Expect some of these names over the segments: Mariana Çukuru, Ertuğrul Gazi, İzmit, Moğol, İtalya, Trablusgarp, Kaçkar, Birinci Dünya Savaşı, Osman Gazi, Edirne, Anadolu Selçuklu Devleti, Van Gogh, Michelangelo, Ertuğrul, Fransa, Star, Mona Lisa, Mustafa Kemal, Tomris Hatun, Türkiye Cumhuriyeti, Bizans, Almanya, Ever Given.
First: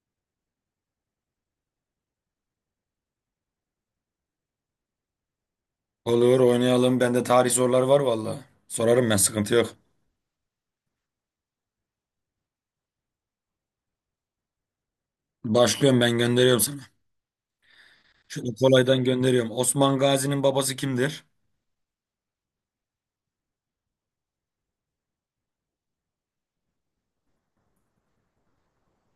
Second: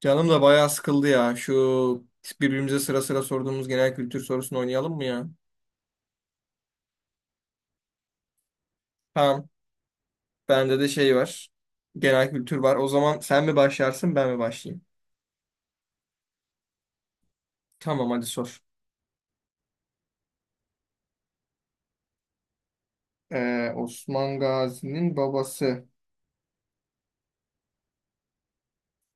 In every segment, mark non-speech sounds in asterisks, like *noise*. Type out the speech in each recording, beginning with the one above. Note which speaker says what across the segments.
Speaker 1: Canım da bayağı sıkıldı ya. Şu birbirimize sıra sıra sorduğumuz genel kültür sorusunu oynayalım mı ya?
Speaker 2: Olur oynayalım. Bende tarih soruları var valla. Sorarım ben
Speaker 1: Tamam.
Speaker 2: sıkıntı yok.
Speaker 1: Bende de şey var. Genel kültür var. O zaman sen mi başlarsın ben mi başlayayım?
Speaker 2: Başlıyorum ben gönderiyorum sana.
Speaker 1: Tamam, hadi
Speaker 2: Şöyle
Speaker 1: sor.
Speaker 2: kolaydan gönderiyorum. Osman Gazi'nin babası kimdir?
Speaker 1: Osman Gazi'nin babası.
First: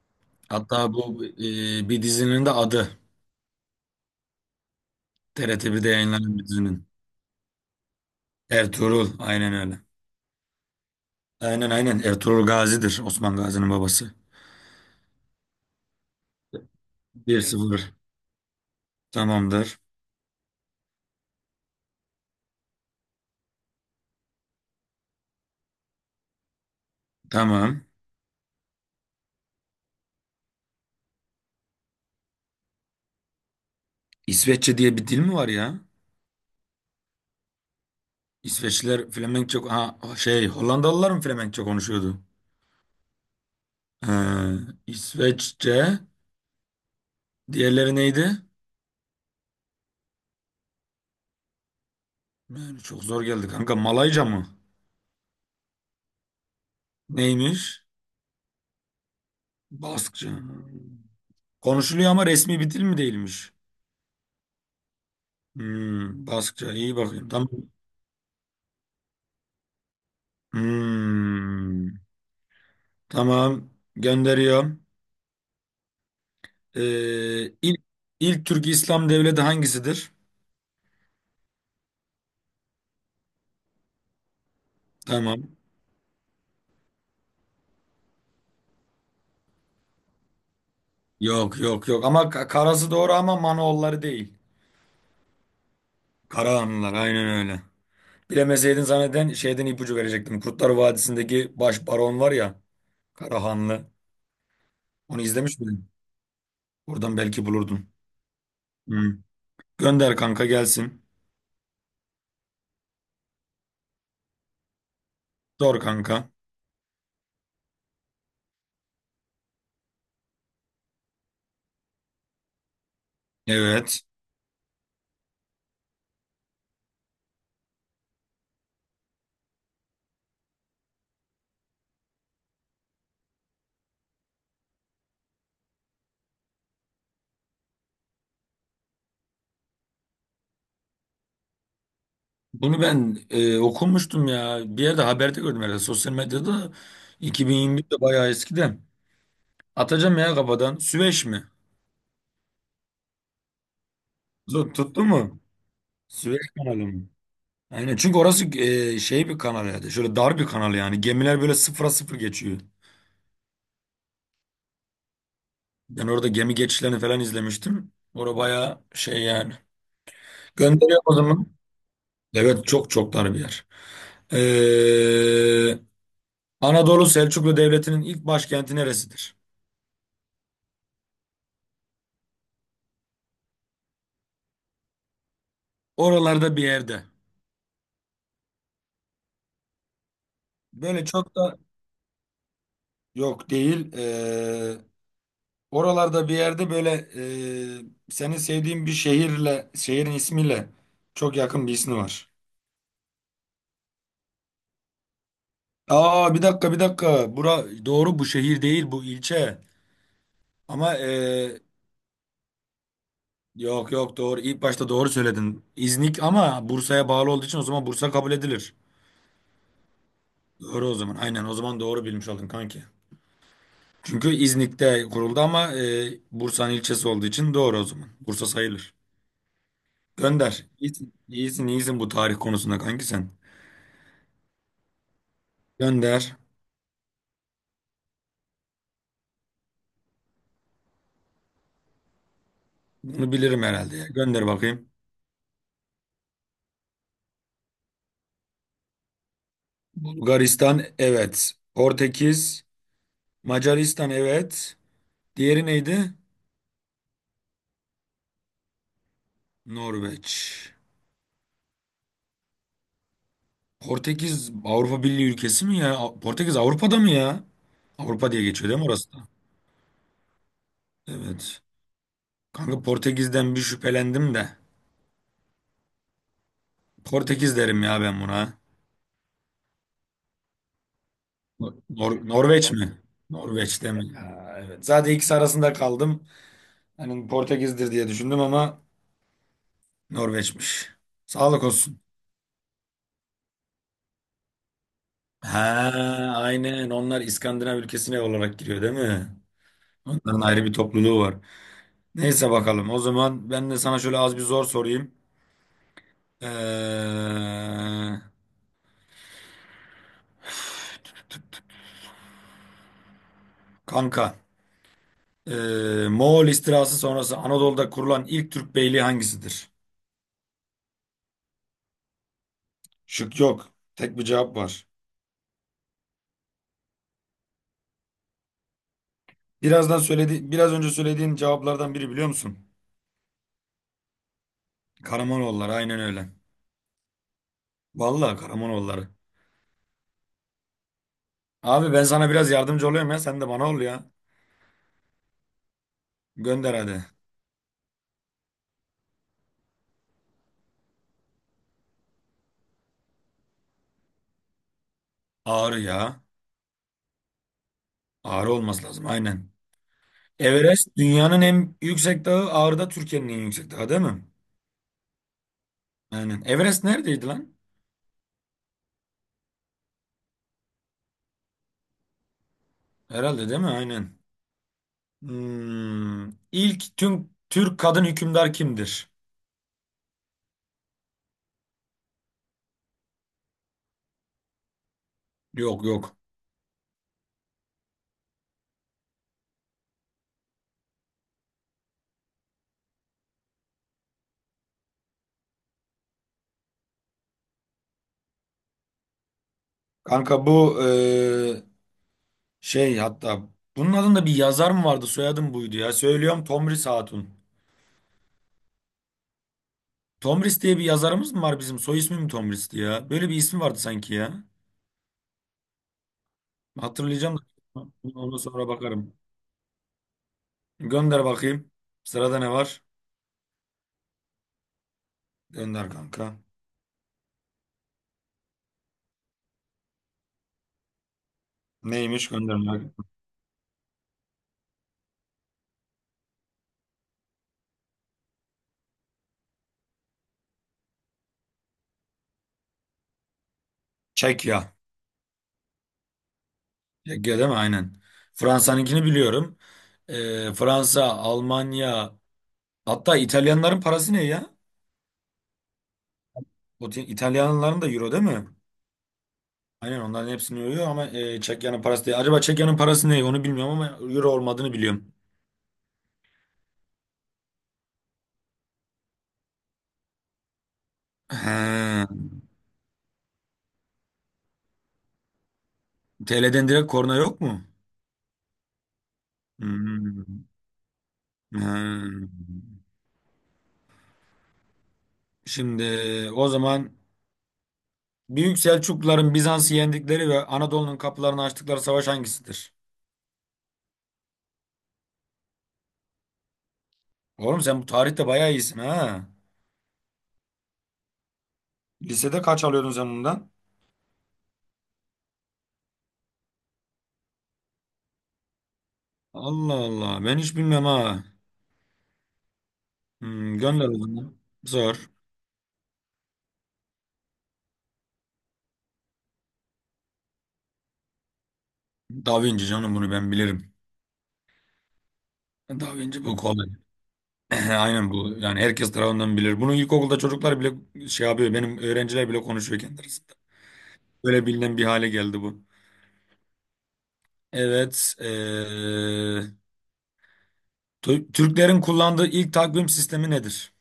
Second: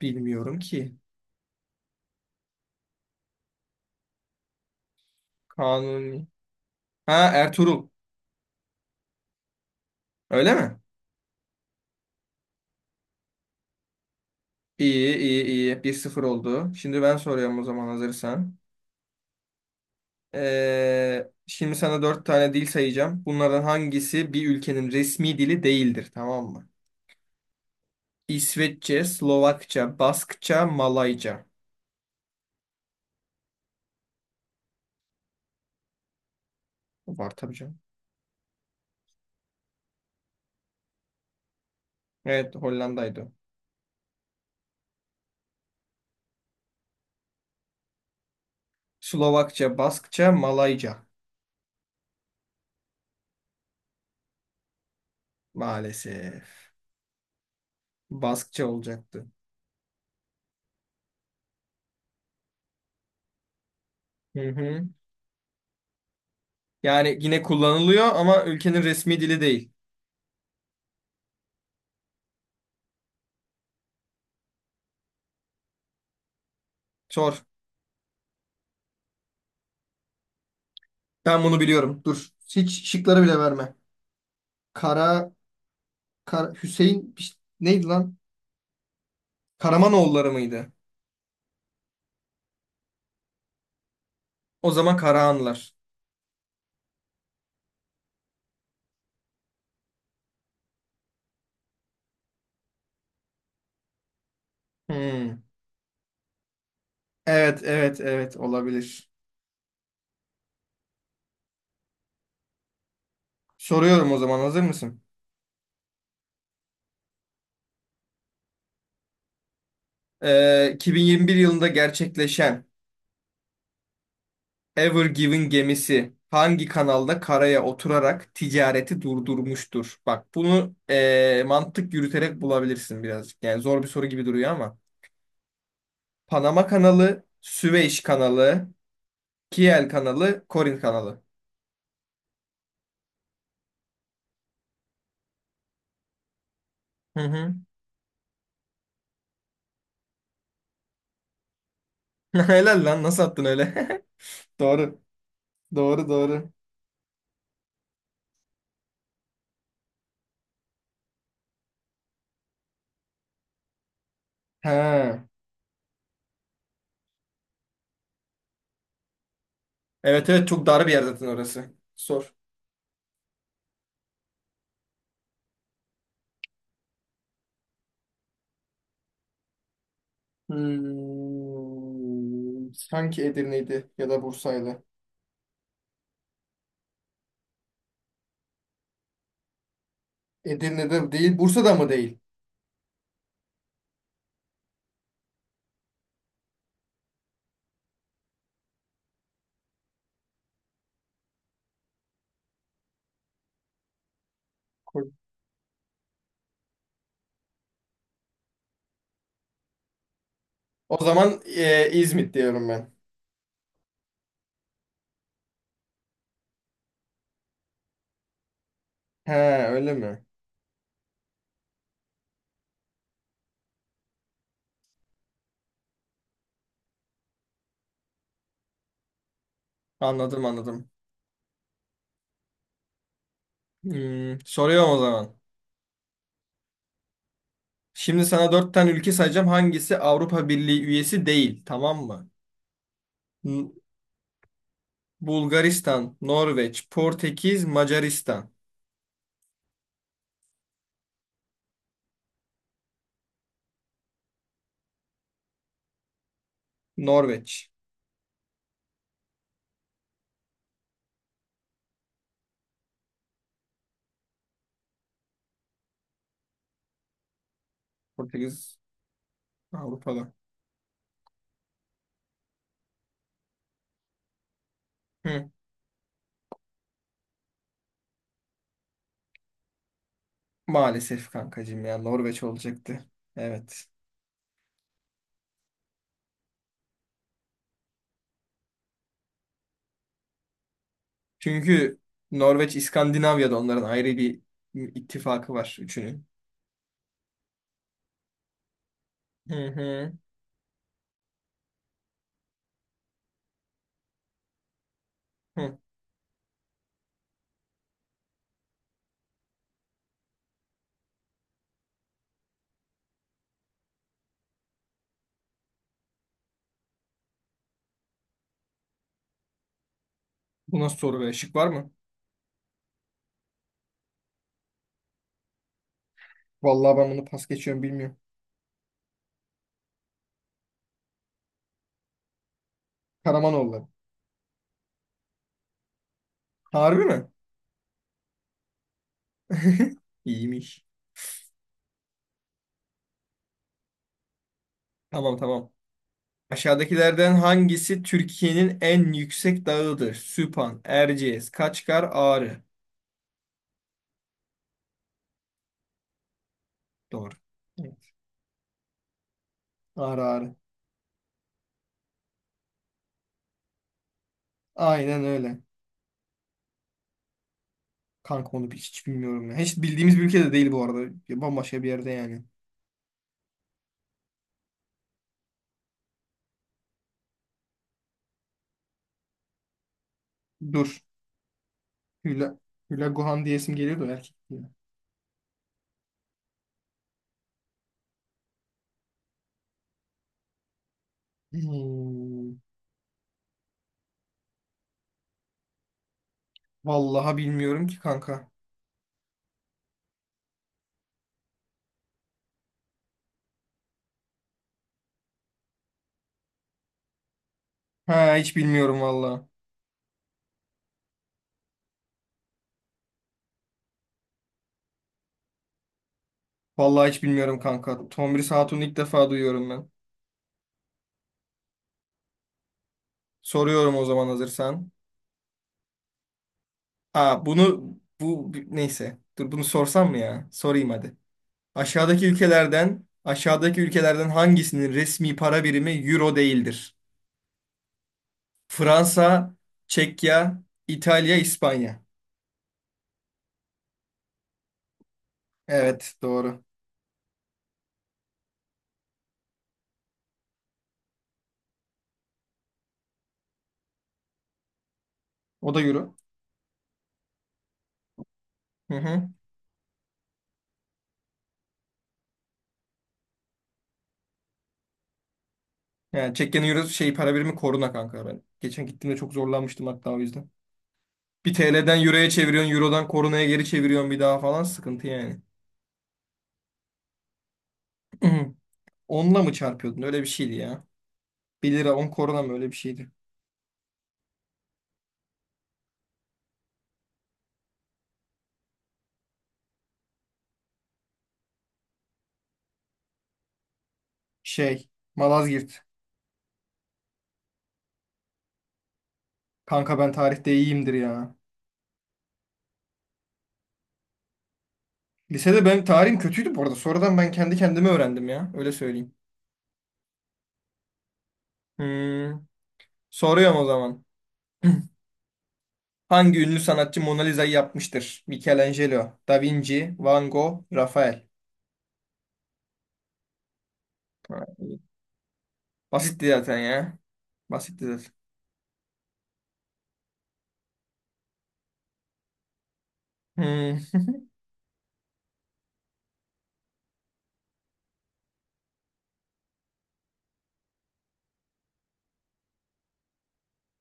Speaker 1: Bilmiyorum
Speaker 2: Hatta
Speaker 1: ki.
Speaker 2: bu bir dizinin de adı. TRT1'de
Speaker 1: Kanuni.
Speaker 2: yayınlanan bir dizinin.
Speaker 1: Ha, Ertuğrul.
Speaker 2: Ertuğrul. Aynen öyle.
Speaker 1: Öyle mi?
Speaker 2: Aynen aynen. Ertuğrul Gazi'dir Osman Gazi'nin babası.
Speaker 1: İyi iyi iyi. 1-0 oldu. Şimdi ben
Speaker 2: bir
Speaker 1: soruyorum o zaman
Speaker 2: sıfır
Speaker 1: hazırsan.
Speaker 2: Tamamdır.
Speaker 1: Şimdi sana 4 tane dil sayacağım. Bunlardan hangisi bir ülkenin resmi dili değildir? Tamam mı?
Speaker 2: Tamam.
Speaker 1: İsveççe, Slovakça, Baskça, Malayca.
Speaker 2: İsveççe diye bir dil mi var ya?
Speaker 1: Var tabii canım.
Speaker 2: İsveçliler Flemenkçe... Ha, şey, Hollandalılar mı Flemenkçe konuşuyordu?
Speaker 1: Evet, Hollanda'ydı.
Speaker 2: Ee, İsveççe... Diğerleri neydi?
Speaker 1: Slovakça, Baskça, Malayca.
Speaker 2: Yani çok zor geldi kanka. Malayca mı?
Speaker 1: Maalesef.
Speaker 2: Neymiş?
Speaker 1: Baskça olacaktı.
Speaker 2: Baskça. Konuşuluyor ama resmi bir dil mi değilmiş?
Speaker 1: Hı hı.
Speaker 2: Hmm, Baskça. İyi
Speaker 1: Yani
Speaker 2: bakayım.
Speaker 1: yine
Speaker 2: Tamam.
Speaker 1: kullanılıyor ama ülkenin resmi dili değil.
Speaker 2: Hmm, tamam. Gönderiyorum.
Speaker 1: Sor.
Speaker 2: İlk, ilk Türk İslam devleti hangisidir?
Speaker 1: Ben bunu biliyorum. Dur. Hiç şıkları bile verme. Kara,
Speaker 2: Tamam.
Speaker 1: Kara Hüseyin neydi lan? Karamanoğulları mıydı?
Speaker 2: Yok yok yok. Ama Karası doğru ama Manoğulları değil.
Speaker 1: O zaman Karahanlılar.
Speaker 2: Karahanlılar aynen öyle. Bilemeseydin zanneden şeyden ipucu verecektim. Kurtlar Vadisi'ndeki baş baron var ya. Karahanlı. Onu
Speaker 1: Hmm.
Speaker 2: izlemiş miydin? Oradan belki
Speaker 1: Evet,
Speaker 2: bulurdum.
Speaker 1: evet, evet, olabilir.
Speaker 2: Hı. Gönder kanka gelsin.
Speaker 1: Soruyorum o zaman hazır mısın?
Speaker 2: Sor kanka.
Speaker 1: 2021 yılında gerçekleşen
Speaker 2: Evet.
Speaker 1: Ever Given gemisi hangi kanalda karaya oturarak ticareti durdurmuştur? Bak bunu, mantık yürüterek bulabilirsin birazcık. Yani zor bir soru gibi duruyor ama. Panama kanalı, Süveyş kanalı, Kiel kanalı, Korin kanalı.
Speaker 2: Bunu ben okumuştum ya. Bir yerde haberde gördüm herhalde. Sosyal medyada
Speaker 1: Hı hı.
Speaker 2: 2021'de, bayağı eskiden. Atacağım ya kafadan. Süveyş mi?
Speaker 1: *laughs* Helal lan, nasıl attın öyle? *laughs* Doğru.
Speaker 2: Tuttu mu?
Speaker 1: Doğru
Speaker 2: Süveyş
Speaker 1: doğru.
Speaker 2: kanalı mı? Aynen, çünkü orası şey bir kanal yani. Şöyle dar bir kanal yani. Gemiler böyle sıfıra sıfır geçiyor.
Speaker 1: Ha.
Speaker 2: Ben orada gemi geçişlerini falan izlemiştim. Orada bayağı şey yani.
Speaker 1: Evet evet, çok dar bir
Speaker 2: Gönderiyor
Speaker 1: yer
Speaker 2: o
Speaker 1: zaten
Speaker 2: zaman.
Speaker 1: orası. Sor.
Speaker 2: Evet, çok çok dar bir yer. E, Anadolu Selçuklu Devleti'nin ilk başkenti neresidir?
Speaker 1: Hmm, sanki Edirne'ydi ya da Bursa'ydı.
Speaker 2: Oralarda bir yerde. Böyle
Speaker 1: Edirne'de
Speaker 2: çok
Speaker 1: değil,
Speaker 2: da
Speaker 1: Bursa'da mı değil?
Speaker 2: yok değil. Oralarda bir yerde böyle, senin sevdiğin bir şehirle, şehrin ismiyle çok yakın bir ismi var. Aa, bir dakika bir dakika. Bura doğru, bu şehir değil, bu ilçe. Ama
Speaker 1: O zaman İzmit diyorum ben.
Speaker 2: yok yok, doğru. İlk başta doğru söyledin. İznik, ama Bursa'ya bağlı olduğu için o zaman Bursa kabul edilir.
Speaker 1: He, öyle mi?
Speaker 2: Doğru o zaman. Aynen, o zaman doğru bilmiş oldun kanki. Çünkü İznik'te kuruldu ama Bursa'nın ilçesi olduğu için doğru o zaman. Bursa sayılır.
Speaker 1: Anladım
Speaker 2: Gönder.
Speaker 1: anladım.
Speaker 2: İyisin, iyisin, iyisin bu tarih konusunda kanki sen.
Speaker 1: Hmm, soruyorum o zaman.
Speaker 2: Gönder.
Speaker 1: Şimdi sana dört tane ülke sayacağım. Hangisi Avrupa Birliği üyesi değil? Tamam mı?
Speaker 2: Bunu bilirim
Speaker 1: N-
Speaker 2: herhalde ya. Gönder bakayım.
Speaker 1: Bulgaristan, Norveç, Portekiz, Macaristan.
Speaker 2: Bulgaristan, evet. Portekiz, Macaristan, evet. Diğeri neydi?
Speaker 1: Norveç.
Speaker 2: Norveç. Portekiz Avrupa Birliği ülkesi mi ya? Portekiz Avrupa'da mı ya? Avrupa diye geçiyor
Speaker 1: Portekiz
Speaker 2: değil mi orası da?
Speaker 1: Avrupa'da.
Speaker 2: Evet. Kanka, Portekiz'den bir şüphelendim de.
Speaker 1: Hı.
Speaker 2: Portekiz derim ya ben buna.
Speaker 1: Maalesef kankacığım ya, Norveç
Speaker 2: Norveç mi?
Speaker 1: olacaktı. Evet.
Speaker 2: Norveç'te mi? Ha, evet. Zaten ikisi arasında kaldım. Hani Portekiz'dir diye düşündüm, ama Norveç'miş. Sağlık
Speaker 1: Çünkü
Speaker 2: olsun.
Speaker 1: Norveç İskandinavya'da, onların ayrı bir ittifakı
Speaker 2: Ha,
Speaker 1: var üçünün.
Speaker 2: aynen. Onlar İskandinav ülkesine olarak giriyor değil mi?
Speaker 1: Hı hı.
Speaker 2: Onların ayrı bir topluluğu var. Neyse, bakalım. O zaman ben de sana şöyle az bir zor sorayım.
Speaker 1: Hı.
Speaker 2: Ee, kanka, ee, Moğol istilası sonrası Anadolu'da kurulan ilk Türk beyliği hangisidir?
Speaker 1: Bu nasıl soru be? Şık var mı?
Speaker 2: Şık yok. Tek bir cevap var.
Speaker 1: Vallahi ben bunu pas geçiyorum, bilmiyorum.
Speaker 2: Birazdan söyledi, biraz önce söylediğin cevaplardan biri, biliyor musun?
Speaker 1: Karamanoğulları.
Speaker 2: Karamanoğulları, aynen öyle.
Speaker 1: Harbi mi?
Speaker 2: Vallahi Karamanoğulları.
Speaker 1: *laughs* İyiymiş.
Speaker 2: Abi, ben sana biraz yardımcı oluyorum ya, sen de bana ol ya.
Speaker 1: Tamam tamam.
Speaker 2: Gönder hadi.
Speaker 1: Aşağıdakilerden hangisi Türkiye'nin en yüksek dağıdır? Süphan, Erciyes, Kaçkar, Ağrı.
Speaker 2: Ağrı ya.
Speaker 1: Doğru. Evet.
Speaker 2: Ağrı olması lazım, aynen.
Speaker 1: Ağrı Ağrı.
Speaker 2: Everest dünyanın en yüksek dağı, Ağrı da Türkiye'nin en yüksek dağı, değil mi?
Speaker 1: Aynen öyle.
Speaker 2: Aynen. Everest neredeydi lan?
Speaker 1: Kanka onu hiç bilmiyorum ya. Hiç bildiğimiz bir ülkede değil bu arada. Ya bambaşka bir yerde yani.
Speaker 2: Herhalde, değil mi? Aynen. Hmm. İlk tüm Türk kadın hükümdar kimdir?
Speaker 1: Dur. Hüla, Hüla Guhan diyesim geliyor da erkek diye.
Speaker 2: Yok yok.
Speaker 1: Hmm. Vallahi bilmiyorum ki kanka.
Speaker 2: Kanka bu, şey, hatta bunun adında bir yazar mı vardı, soyadım buydu ya. Söylüyorum, Tomris Hatun.
Speaker 1: Ha, hiç bilmiyorum vallahi.
Speaker 2: Tomris diye bir yazarımız mı var bizim? Soy ismi mi Tomris'ti ya? Böyle bir ismi vardı sanki ya.
Speaker 1: Vallahi hiç
Speaker 2: Hatırlayacağım da
Speaker 1: bilmiyorum
Speaker 2: *laughs*
Speaker 1: kanka.
Speaker 2: onu
Speaker 1: Tomris
Speaker 2: sonra
Speaker 1: Hatun'u ilk
Speaker 2: bakarım.
Speaker 1: defa duyuyorum ben.
Speaker 2: Gönder bakayım. Sırada ne var?
Speaker 1: Soruyorum o zaman hazırsan.
Speaker 2: Gönder kanka.
Speaker 1: Aa, bu neyse. Dur, bunu sorsam mı ya? Sorayım hadi. Aşağıdaki
Speaker 2: Neymiş, gönder.
Speaker 1: ülkelerden aşağıdaki ülkelerden hangisinin resmi para birimi euro değildir? Fransa, Çekya, İtalya, İspanya.
Speaker 2: Çekya.
Speaker 1: Evet, doğru.
Speaker 2: Çekya, değil mi? Aynen. Fransa'nınkini biliyorum. Fransa, Almanya, hatta İtalyanların parası ne ya?
Speaker 1: O da euro.
Speaker 2: O, İtalyanların da euro, değil mi?
Speaker 1: Hı hı.
Speaker 2: Aynen, onların hepsini yoruyor ama Çekya'nın parası değil. Acaba Çekya'nın parası ne? Onu bilmiyorum ama euro olmadığını biliyorum.
Speaker 1: Yani Çekya'nın euro şey para birimi koruna kanka ben. Geçen gittiğimde çok zorlanmıştım hatta o yüzden. Bir
Speaker 2: He.
Speaker 1: TL'den euroya çeviriyorsun, eurodan korunaya geri çeviriyorsun bir daha falan, sıkıntı yani.
Speaker 2: TL'den direkt korna yok mu?
Speaker 1: Hı. Onunla mı çarpıyordun? Öyle bir
Speaker 2: Hmm.
Speaker 1: şeydi ya. 1 lira 10
Speaker 2: Hmm.
Speaker 1: korona mı, öyle bir şeydi.
Speaker 2: Şimdi, o zaman, Büyük Selçukluların Bizans'ı yendikleri ve Anadolu'nun kapılarını açtıkları savaş hangisidir?
Speaker 1: Şey, Malazgirt.
Speaker 2: Oğlum, sen bu tarihte bayağı iyisin ha.
Speaker 1: Kanka ben tarihte iyiyimdir ya.
Speaker 2: Lisede kaç alıyordun sen bundan?
Speaker 1: Lisede ben tarihim kötüydü bu arada. Sonradan ben kendi kendime öğrendim ya. Öyle söyleyeyim.
Speaker 2: Allah Allah, ben hiç bilmem ha.
Speaker 1: Hmm. Soruyorum
Speaker 2: Hmm,
Speaker 1: o
Speaker 2: gönder o
Speaker 1: zaman.
Speaker 2: zaman. Zor.
Speaker 1: Hangi ünlü sanatçı Mona Lisa'yı yapmıştır? Michelangelo, Da Vinci, Van Gogh, Rafael.
Speaker 2: Da Vinci canım, bunu ben bilirim.
Speaker 1: Ha, iyi.
Speaker 2: Da Vinci,
Speaker 1: Basitti
Speaker 2: bu
Speaker 1: zaten
Speaker 2: kolay.
Speaker 1: ya.
Speaker 2: *laughs*
Speaker 1: Basitti
Speaker 2: Aynen
Speaker 1: zaten.
Speaker 2: bu. Yani herkes tarafından bilir. Bunu ilkokulda çocuklar bile şey yapıyor. Benim öğrenciler bile konuşuyor kendi arasında.
Speaker 1: Hmm.
Speaker 2: Böyle bilinen bir hale geldi bu. Evet. Türklerin kullandığı ilk takvim sistemi nedir?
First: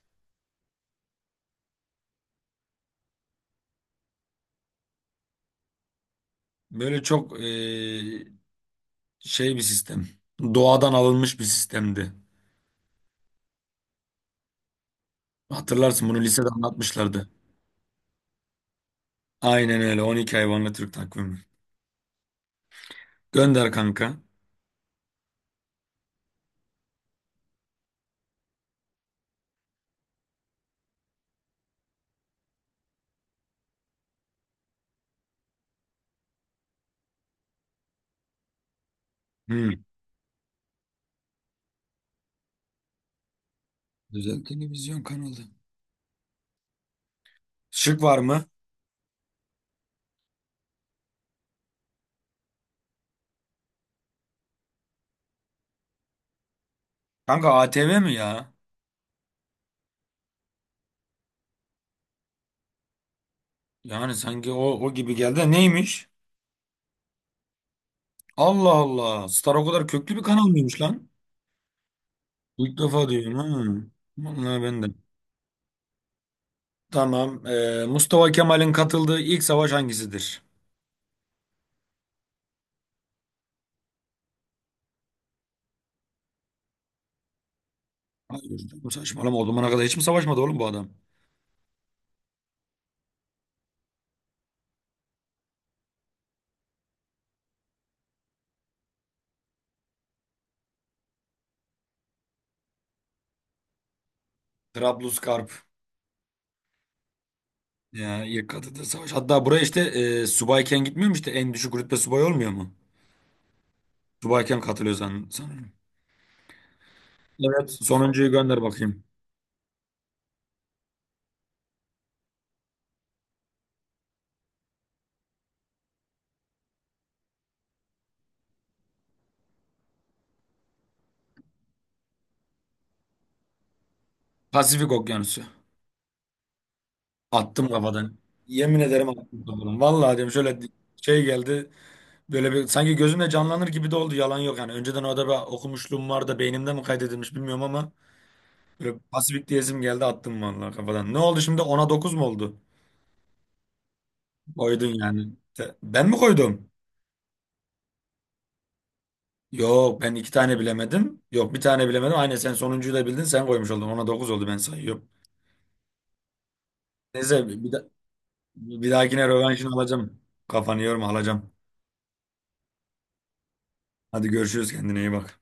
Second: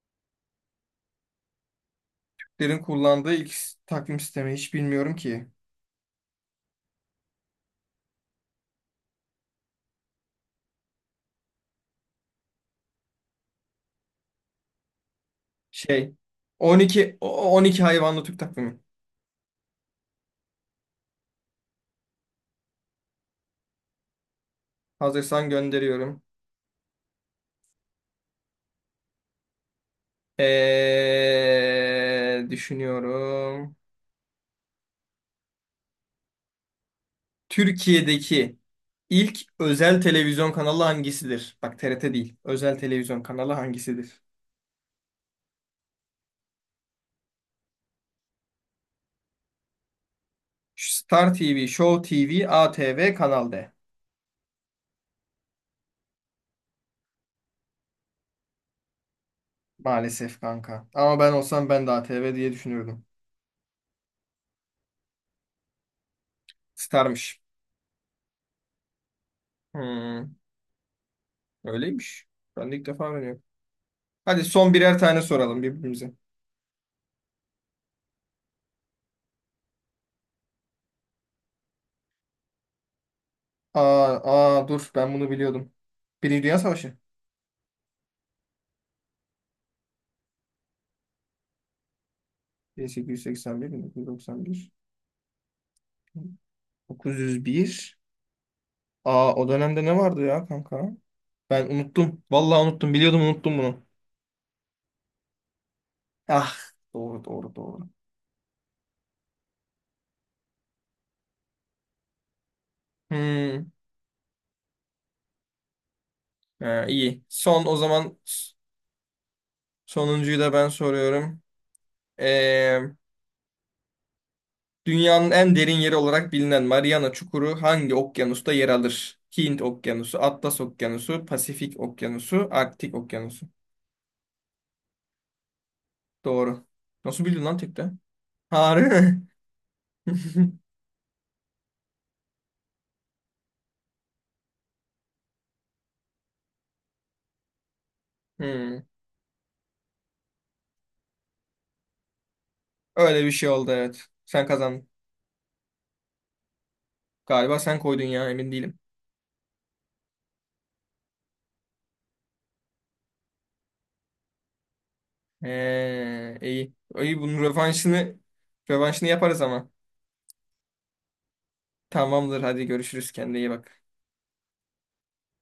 Speaker 1: *laughs* Derin kullandığı ilk takvim sistemi hiç bilmiyorum ki.
Speaker 2: Böyle çok şey bir sistem. Doğadan alınmış bir sistemdi. Hatırlarsın,
Speaker 1: Şey,
Speaker 2: bunu lisede
Speaker 1: on iki,
Speaker 2: anlatmışlardı.
Speaker 1: o- on iki hayvanlı Türk takvimi.
Speaker 2: Aynen öyle. 12 hayvanlı Türk takvimi. Gönder kanka.
Speaker 1: Hazırsan gönderiyorum. Düşünüyorum. Türkiye'deki ilk
Speaker 2: Hmm.
Speaker 1: özel televizyon kanalı hangisidir? Bak TRT değil. Özel televizyon kanalı hangisidir?
Speaker 2: Özel televizyon kanalı. Şık var mı?
Speaker 1: Star TV, Show TV, ATV, Kanal D.
Speaker 2: Kanka, ATV mi ya?
Speaker 1: Maalesef kanka. Ama ben olsam ben de ATV diye düşünürdüm.
Speaker 2: Yani sanki o gibi geldi de. Neymiş?
Speaker 1: Star'mış.
Speaker 2: Allah Allah. Star o kadar köklü bir
Speaker 1: Hmm,
Speaker 2: kanal mıymış lan?
Speaker 1: öyleymiş. Ben de
Speaker 2: İlk
Speaker 1: ilk defa
Speaker 2: defa duyuyorum
Speaker 1: öğreniyorum.
Speaker 2: ha.
Speaker 1: Hadi
Speaker 2: Vallahi
Speaker 1: son
Speaker 2: ben de.
Speaker 1: birer tane soralım birbirimize.
Speaker 2: Tamam. Mustafa Kemal'in katıldığı ilk savaş hangisidir?
Speaker 1: Aa, aa dur, ben bunu biliyordum. Birinci Dünya Savaşı.
Speaker 2: Hayır canım, saçmalama. O zamana kadar hiç mi savaşmadı oğlum bu adam?
Speaker 1: 1881-1991. 901. Aa, o dönemde ne vardı ya kanka? Ben unuttum. Vallahi unuttum. Biliyordum, unuttum bunu.
Speaker 2: Trablusgarp.
Speaker 1: Ah, doğru doğru doğru.
Speaker 2: Ya, ilk katıldığı savaş. Hatta buraya işte subayken gitmiyor mu işte? En düşük rütbe subay olmuyor mu?
Speaker 1: Hmm.
Speaker 2: Subayken katılıyor sanırım.
Speaker 1: Ha, iyi. Son
Speaker 2: Evet.
Speaker 1: o zaman
Speaker 2: Sonuncuyu gönder bakayım.
Speaker 1: sonuncuyu da ben soruyorum. Ee, Dünyanın en derin yeri olarak bilinen Mariana Çukuru hangi okyanusta yer alır? Hint Okyanusu, Atlas Okyanusu, Pasifik Okyanusu, Arktik Okyanusu.
Speaker 2: Pasifik Okyanusu.
Speaker 1: Doğru. Nasıl bildin lan
Speaker 2: Attım
Speaker 1: tekte?
Speaker 2: kafadan. Yemin
Speaker 1: Harbi
Speaker 2: ederim
Speaker 1: mi?
Speaker 2: attım kafadan. Vallahi diyorum,
Speaker 1: *laughs*
Speaker 2: şöyle şey geldi. Böyle bir sanki gözümle canlanır gibi de oldu. Yalan yok yani. Önceden orada bir okumuşluğum var da beynimde mi kaydedilmiş bilmiyorum ama
Speaker 1: Hmm.
Speaker 2: böyle pasifik diyesim geldi, attım vallahi kafadan. Ne oldu şimdi? 10-9 mu oldu?
Speaker 1: Öyle bir şey oldu, evet. Sen
Speaker 2: Koydun
Speaker 1: kazandın.
Speaker 2: yani. Ben mi koydum?
Speaker 1: Galiba sen koydun ya, emin değilim.
Speaker 2: Yok, ben iki tane bilemedim. Yok, bir tane bilemedim. Aynen, sen sonuncuyu da bildin, sen koymuş oldun. 10-9 oldu, ben sayıyorum.
Speaker 1: İyi. İyi bunun
Speaker 2: Neyse,
Speaker 1: rövanşını
Speaker 2: bir
Speaker 1: rövanşını
Speaker 2: dahakine
Speaker 1: yaparız ama.
Speaker 2: rövanşını alacağım. Kafanı yorma, alacağım.
Speaker 1: Tamamdır, hadi görüşürüz, kendine iyi bak.
Speaker 2: Hadi görüşürüz, kendine iyi bak.